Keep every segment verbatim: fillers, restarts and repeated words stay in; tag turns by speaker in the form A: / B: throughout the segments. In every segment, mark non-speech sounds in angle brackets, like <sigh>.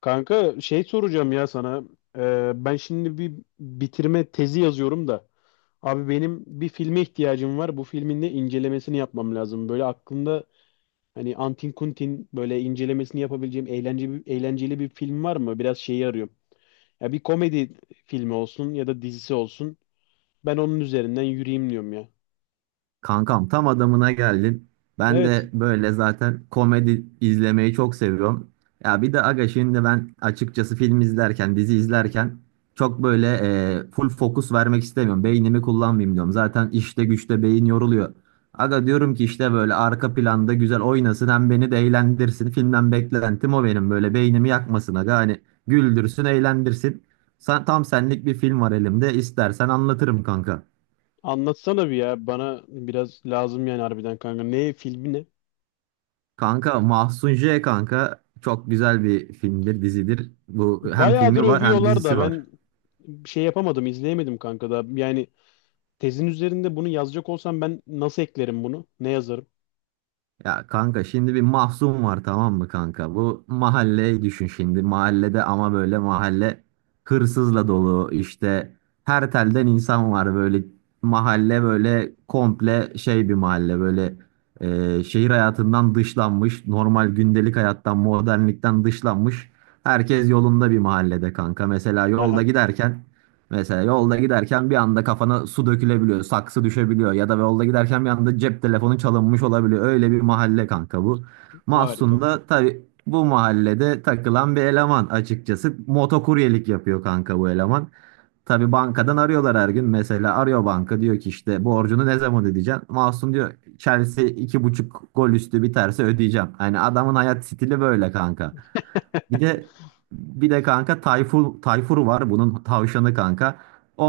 A: Kanka şey soracağım ya sana. Ee, ben şimdi bir bitirme tezi yazıyorum da. Abi benim bir filme ihtiyacım var. Bu filmin de incelemesini yapmam lazım. Böyle aklımda hani Antin Kuntin böyle incelemesini yapabileceğim eğlenceli, eğlenceli bir film var mı? Biraz şeyi arıyorum. Ya bir komedi filmi olsun ya da dizisi olsun. Ben onun üzerinden yürüyeyim diyorum ya.
B: Kankam tam adamına geldin. Ben
A: Evet,
B: de böyle zaten komedi izlemeyi çok seviyorum. Ya bir de aga şimdi ben açıkçası film izlerken, dizi izlerken çok böyle e, full fokus vermek istemiyorum. Beynimi kullanmayayım diyorum. Zaten işte güçte beyin yoruluyor. Aga diyorum ki işte böyle arka planda güzel oynasın hem beni de eğlendirsin. Filmden beklentim o benim böyle beynimi yakmasın aga. Hani güldürsün, eğlendirsin. Sen, tam senlik bir film var elimde. İstersen anlatırım kanka.
A: anlatsana bir ya. Bana biraz lazım yani harbiden kanka. Ne filmi ne?
B: Kanka Mahsun J kanka çok güzel bir filmdir, dizidir. Bu hem
A: Bayağıdır
B: filmi var hem
A: övüyorlar da
B: dizisi var.
A: ben bir şey yapamadım, izleyemedim kanka da. Yani tezin üzerinde bunu yazacak olsam ben nasıl eklerim bunu? Ne yazarım?
B: Ya kanka şimdi bir Mahsun var tamam mı kanka? Bu mahalleyi düşün şimdi. Mahallede ama böyle mahalle hırsızla dolu işte her telden insan var böyle mahalle böyle komple şey bir mahalle böyle, e, şehir hayatından dışlanmış normal gündelik hayattan modernlikten dışlanmış herkes yolunda bir mahallede kanka mesela yolda
A: Aha,
B: giderken. Mesela yolda giderken bir anda kafana su dökülebiliyor, saksı düşebiliyor ya da yolda giderken bir anda cep telefonu çalınmış olabiliyor. Öyle bir mahalle kanka bu. Mahsun
A: harika.
B: da tabii bu mahallede takılan bir eleman açıkçası. Motokuryelik yapıyor kanka bu eleman. Tabii bankadan arıyorlar her gün. Mesela arıyor banka diyor ki işte borcunu ne zaman ödeyeceksin? Mahsun diyor Chelsea iki buçuk gol üstü biterse ödeyeceğim. Hani adamın hayat stili böyle kanka. Bir de bir de kanka Tayfur, Tayfur var bunun tavşanı kanka.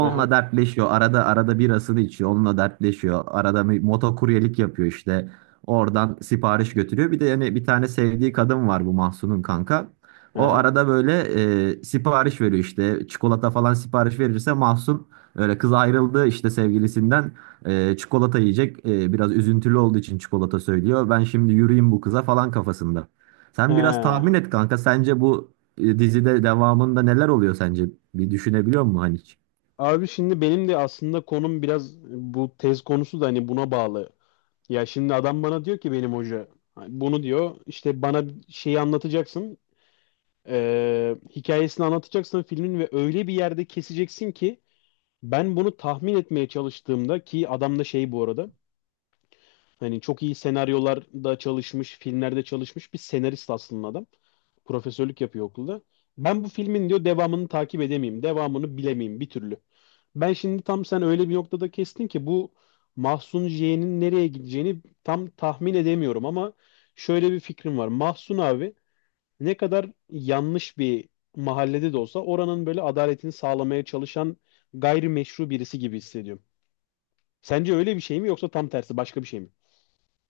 A: Aha,
B: dertleşiyor. Arada arada birasını içiyor. Onunla dertleşiyor. Arada bir motokuryelik yapıyor işte. Oradan sipariş götürüyor. Bir de yani bir tane sevdiği kadın var bu Mahsun'un kanka. O
A: aha.
B: arada böyle e, sipariş veriyor işte. Çikolata falan sipariş verirse Mahsun öyle kız ayrıldı işte sevgilisinden. E, çikolata yiyecek. E, biraz üzüntülü olduğu için çikolata söylüyor. Ben şimdi yürüyeyim bu kıza falan kafasında. Sen biraz tahmin
A: Ha.
B: et kanka. Sence bu e, dizide devamında neler oluyor sence? Bir düşünebiliyor musun hani hiç?
A: Abi şimdi benim de aslında konum biraz bu tez konusu da hani buna bağlı. Ya şimdi adam bana diyor ki benim hoca hani bunu diyor işte bana şeyi anlatacaksın eee, hikayesini anlatacaksın filmin ve öyle bir yerde keseceksin ki ben bunu tahmin etmeye çalıştığımda ki adam da şey bu arada hani çok iyi senaryolarda çalışmış, filmlerde çalışmış bir senarist aslında adam. Profesörlük yapıyor okulda. Ben bu filmin diyor devamını takip edemeyeyim, devamını bilemeyeyim bir türlü. Ben şimdi tam sen öyle bir noktada kestin ki bu Mahsun J'nin nereye gideceğini tam tahmin edemiyorum ama şöyle bir fikrim var. Mahsun abi ne kadar yanlış bir mahallede de olsa oranın böyle adaletini sağlamaya çalışan gayrimeşru birisi gibi hissediyorum. Sence öyle bir şey mi yoksa tam tersi başka bir şey mi?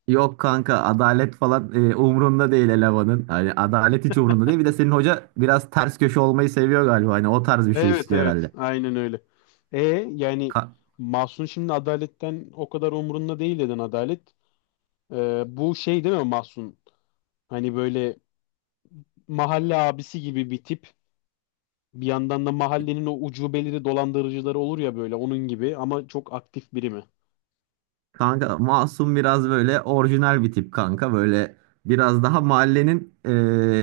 B: Yok kanka adalet falan e, umrunda değil elemanın. Hani adalet hiç umrunda değil. Bir de senin hoca biraz ters köşe olmayı seviyor galiba. Hani o tarz bir şey
A: Evet
B: istiyor
A: evet,
B: herhalde.
A: aynen öyle. E yani
B: Ka-
A: Mahsun şimdi adaletten o kadar umurunda değil dedin adalet. Ee, bu şey değil mi Mahsun? Hani böyle mahalle abisi gibi bir tip. Bir yandan da mahallenin o ucubeleri dolandırıcıları olur ya böyle onun gibi ama çok aktif biri mi?
B: Kanka Masum biraz böyle orijinal bir tip kanka. Böyle biraz daha mahallenin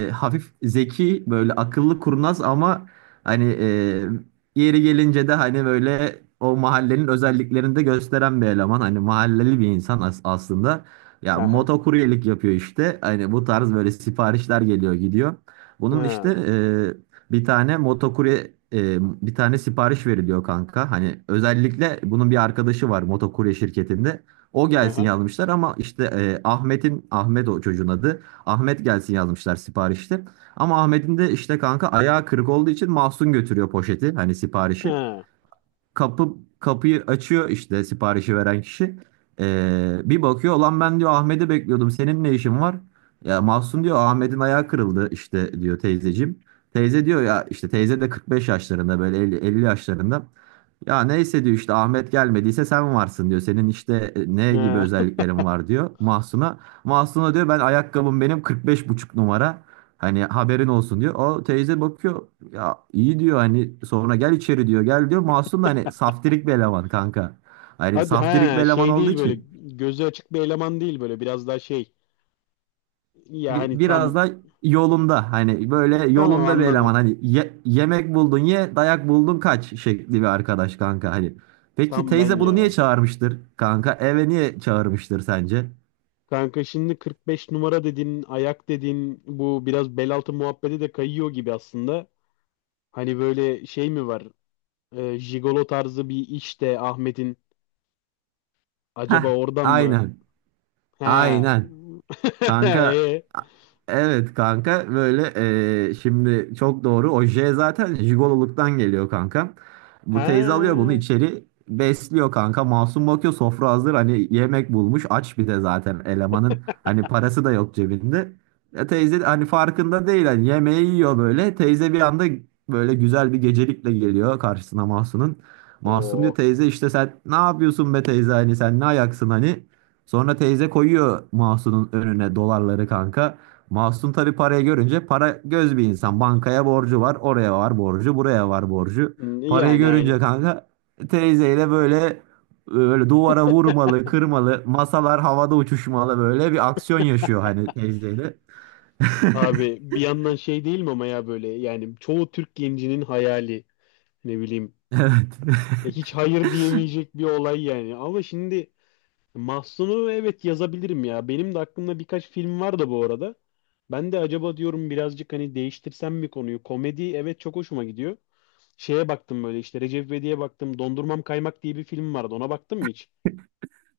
B: e, hafif zeki böyle akıllı kurnaz ama hani e, yeri gelince de hani böyle o mahallenin özelliklerini de gösteren bir eleman. Hani mahalleli bir insan as- aslında. Ya
A: Aha.
B: motokuryelik yapıyor işte. Hani bu tarz böyle siparişler geliyor gidiyor. Bunun işte
A: Ha.
B: e, bir tane motokurye e, bir tane sipariş veriliyor kanka. Hani özellikle bunun bir arkadaşı var motokurye şirketinde. O gelsin
A: Aha.
B: yazmışlar ama işte e, Ahmet'in Ahmet o çocuğun adı. Ahmet gelsin yazmışlar siparişte. Ama Ahmet'in de işte kanka ayağı kırık olduğu için Mahsun götürüyor poşeti hani siparişi.
A: Ha.
B: Kapı kapıyı açıyor işte siparişi veren kişi. E, bir bakıyor lan ben diyor Ahmet'i bekliyordum. Senin ne işin var? Ya Mahsun diyor Ahmet'in ayağı kırıldı işte diyor teyzeciğim. Teyze diyor ya işte teyze de kırk beş yaşlarında böyle elli elli yaşlarında. Ya neyse diyor işte Ahmet gelmediyse sen varsın diyor. Senin işte e, ne gibi
A: Ha.
B: özelliklerin var diyor Mahsun'a. Mahsun'a diyor ben ayakkabım benim kırk beş buçuk numara. Hani haberin olsun diyor. O teyze bakıyor ya iyi diyor hani sonra gel içeri diyor gel diyor. Mahsun da hani saftirik bir eleman kanka.
A: <laughs>
B: Hani
A: Hadi
B: saftirik bir
A: ha
B: eleman
A: şey
B: olduğu
A: değil böyle
B: için
A: gözü açık bir eleman değil böyle biraz daha şey. Ya
B: bi-
A: hani
B: biraz
A: tam
B: da yolunda hani böyle
A: tamam
B: yolunda bir
A: anladım.
B: eleman hani ye- yemek buldun ye dayak buldun kaç şekli bir arkadaş kanka hani. Peki
A: Tam ben
B: teyze bunu niye
A: ya.
B: çağırmıştır kanka? Eve niye çağırmıştır sence?
A: Kanka şimdi kırk beş numara dediğin, ayak dediğin bu biraz bel altı muhabbeti de kayıyor gibi aslında. Hani böyle şey mi var? Ee, jigolo tarzı bir iş de Ahmet'in
B: Heh,
A: acaba oradan mı?
B: aynen,
A: He.
B: aynen.
A: <laughs>
B: Kanka
A: e,
B: evet kanka böyle, eee, şimdi çok doğru o oje zaten jigololuktan geliyor kanka. Bu teyze alıyor
A: he.
B: bunu içeri besliyor kanka masum bakıyor sofra hazır hani yemek bulmuş aç bir de zaten elemanın hani parası da yok cebinde. E, teyze hani farkında değil hani yemeği yiyor böyle teyze bir anda böyle güzel bir gecelikle geliyor karşısına Mahsun'un. Mahsun diyor
A: Oo.
B: teyze işte sen ne yapıyorsun be teyze hani sen ne ayaksın hani. Sonra teyze koyuyor Mahsun'un önüne dolarları kanka. Mahsun tabii parayı görünce para göz bir insan. Bankaya borcu var, oraya var borcu, buraya var borcu. Parayı
A: Yani
B: görünce
A: aynen.
B: kanka teyzeyle böyle böyle duvara vurmalı, kırmalı, masalar havada uçuşmalı böyle bir aksiyon yaşıyor hani teyzeyle. <laughs>
A: Abi bir yandan şey değil mi ama ya böyle yani çoğu Türk gencinin hayali ne bileyim.
B: Evet.
A: E, hiç hayır diyemeyecek bir olay yani. Ama şimdi Mahsun'u evet yazabilirim ya. Benim de aklımda birkaç film var da bu arada. Ben de acaba diyorum birazcık hani değiştirsem mi konuyu? Komedi evet çok hoşuma gidiyor. Şeye baktım böyle işte Recep İvedik'e baktım. Dondurmam Kaymak diye bir film vardı. Ona baktın mı hiç?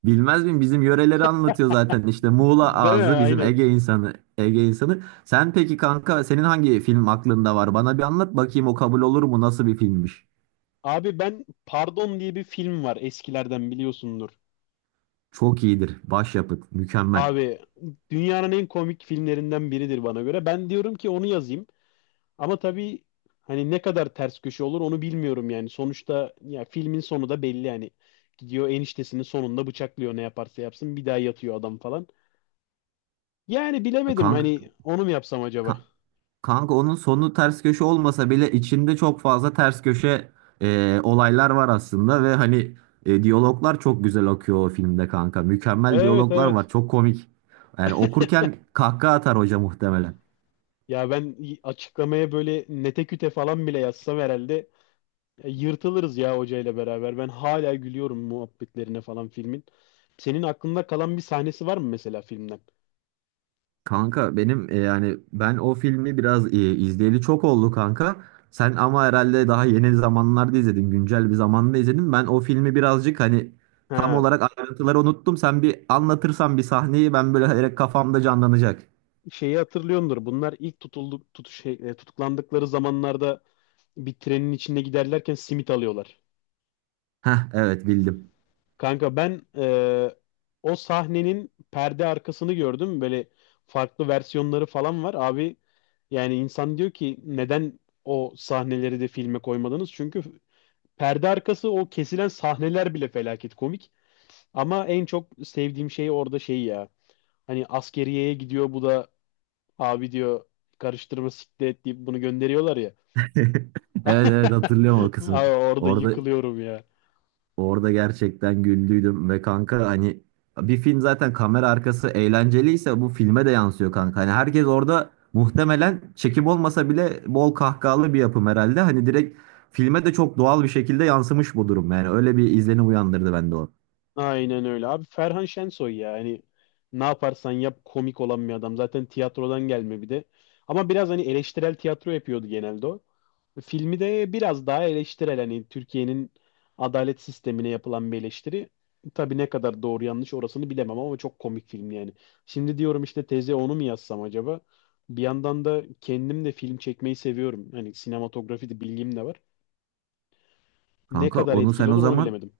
B: Bilmez miyim? Bizim yöreleri anlatıyor zaten işte Muğla
A: Değil mi?
B: ağzı bizim
A: Aynen.
B: Ege insanı, Ege insanı. Sen peki kanka senin hangi film aklında var? Bana bir anlat bakayım o kabul olur mu? Nasıl bir filmmiş?
A: Abi ben Pardon diye bir film var eskilerden biliyorsundur.
B: Çok iyidir. Başyapıt. Mükemmel.
A: Abi dünyanın en komik filmlerinden biridir bana göre. Ben diyorum ki onu yazayım. Ama tabii hani ne kadar ters köşe olur onu bilmiyorum yani. Sonuçta ya filmin sonu da belli yani. Gidiyor eniştesinin sonunda bıçaklıyor ne yaparsa yapsın bir daha yatıyor adam falan. Yani bilemedim
B: Kanka,
A: hani onu mu yapsam acaba?
B: kanka onun sonu ters köşe olmasa bile içinde çok fazla ters köşe e, olaylar var aslında ve hani e, diyaloglar çok güzel akıyor o filmde kanka. Mükemmel
A: Evet,
B: diyaloglar var.
A: evet.
B: Çok komik. Yani okurken kahkaha atar hoca muhtemelen.
A: Ya ben y- açıklamaya böyle nete küte falan bile yazsam herhalde e, yırtılırız ya hocayla beraber. Ben hala gülüyorum muhabbetlerine falan filmin. Senin aklında kalan bir sahnesi var mı mesela filmden?
B: Kanka benim e, yani ben o filmi biraz e, izleyeli çok oldu kanka. Sen ama herhalde daha yeni zamanlarda izledin, güncel bir zamanda izledin. Ben o filmi birazcık hani tam
A: Ha.
B: olarak ayrıntıları unuttum. Sen bir anlatırsan bir sahneyi ben böyle direkt kafamda canlanacak.
A: Şeyi hatırlıyordur. Bunlar ilk tutulduk, tut, şey, e, tutuklandıkları zamanlarda bir trenin içinde giderlerken simit alıyorlar.
B: Heh, evet, bildim.
A: Kanka ben e, o sahnenin perde arkasını gördüm. Böyle farklı versiyonları falan var. Abi yani insan diyor ki neden o sahneleri de filme koymadınız? Çünkü perde arkası o kesilen sahneler bile felaket komik. Ama en çok sevdiğim şey orada şey ya. Hani askeriyeye gidiyor bu da abi diyor karıştırma siklet deyip bunu gönderiyorlar ya.
B: <laughs> Evet, evet,
A: <laughs>
B: hatırlıyorum o kısmı.
A: Abi orada
B: Orada
A: yıkılıyorum ya.
B: Orada gerçekten güldüydüm ve kanka hani bir film zaten kamera arkası eğlenceliyse bu filme de yansıyor kanka. Hani herkes orada muhtemelen çekim olmasa bile bol kahkahalı bir yapım herhalde. Hani direkt filme de çok doğal bir şekilde yansımış bu durum. Yani öyle bir izlenim uyandırdı bende o.
A: Aynen öyle. Abi Ferhan Şensoy ya. Hani ne yaparsan yap komik olan bir adam. Zaten tiyatrodan gelme bir de. Ama biraz hani eleştirel tiyatro yapıyordu genelde o. Filmi de biraz daha eleştirel. Hani Türkiye'nin adalet sistemine yapılan bir eleştiri. Tabii ne kadar doğru yanlış orasını bilemem ama çok komik film yani. Şimdi diyorum işte teze onu mu yazsam acaba? Bir yandan da kendim de film çekmeyi seviyorum. Hani sinematografi de bilgim de var. Ne
B: Kanka
A: kadar
B: onu
A: etkili
B: sen o
A: olur onu
B: zaman.
A: bilemedim.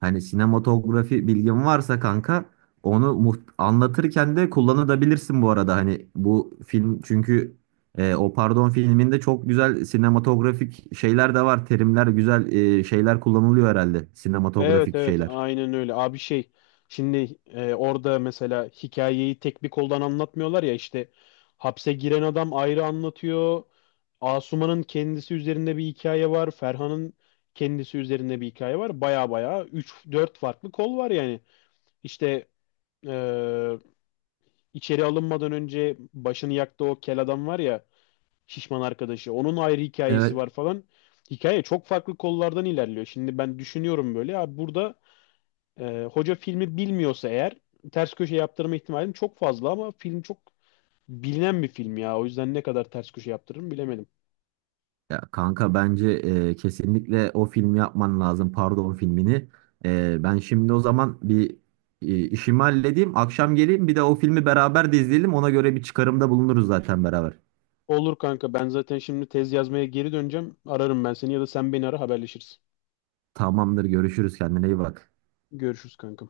B: Hani sinematografi bilgin varsa kanka onu muht- anlatırken de kullanabilirsin bu arada. Hani bu film çünkü e, o pardon filminde çok güzel sinematografik şeyler de var. Terimler güzel e, şeyler kullanılıyor herhalde.
A: Evet
B: Sinematografik
A: evet,
B: şeyler.
A: aynen öyle. Abi şey şimdi e, orada mesela hikayeyi tek bir koldan anlatmıyorlar ya işte hapse giren adam ayrı anlatıyor. Asuman'ın kendisi üzerinde bir hikaye var. Ferhan'ın kendisi üzerinde bir hikaye var. Baya baya üç dört farklı kol var yani. İşte e, İçeri alınmadan önce başını yaktı o kel adam var ya şişman arkadaşı. Onun ayrı hikayesi
B: Evet.
A: var falan. Hikaye çok farklı kollardan ilerliyor. Şimdi ben düşünüyorum böyle. Abi burada e, hoca filmi bilmiyorsa eğer ters köşe yaptırma ihtimalim çok fazla ama film çok bilinen bir film ya. O yüzden ne kadar ters köşe yaptırırım bilemedim.
B: Ya kanka bence e, kesinlikle o filmi yapman lazım. Pardon filmini. E, ben şimdi o zaman bir e, işimi halledeyim. Akşam geleyim bir de o filmi beraber de izleyelim. Ona göre bir çıkarımda bulunuruz zaten beraber.
A: Olur kanka, ben zaten şimdi tez yazmaya geri döneceğim. Ararım ben seni ya da sen beni ara haberleşiriz.
B: Tamamdır, görüşürüz, kendine iyi bak.
A: Görüşürüz kanka.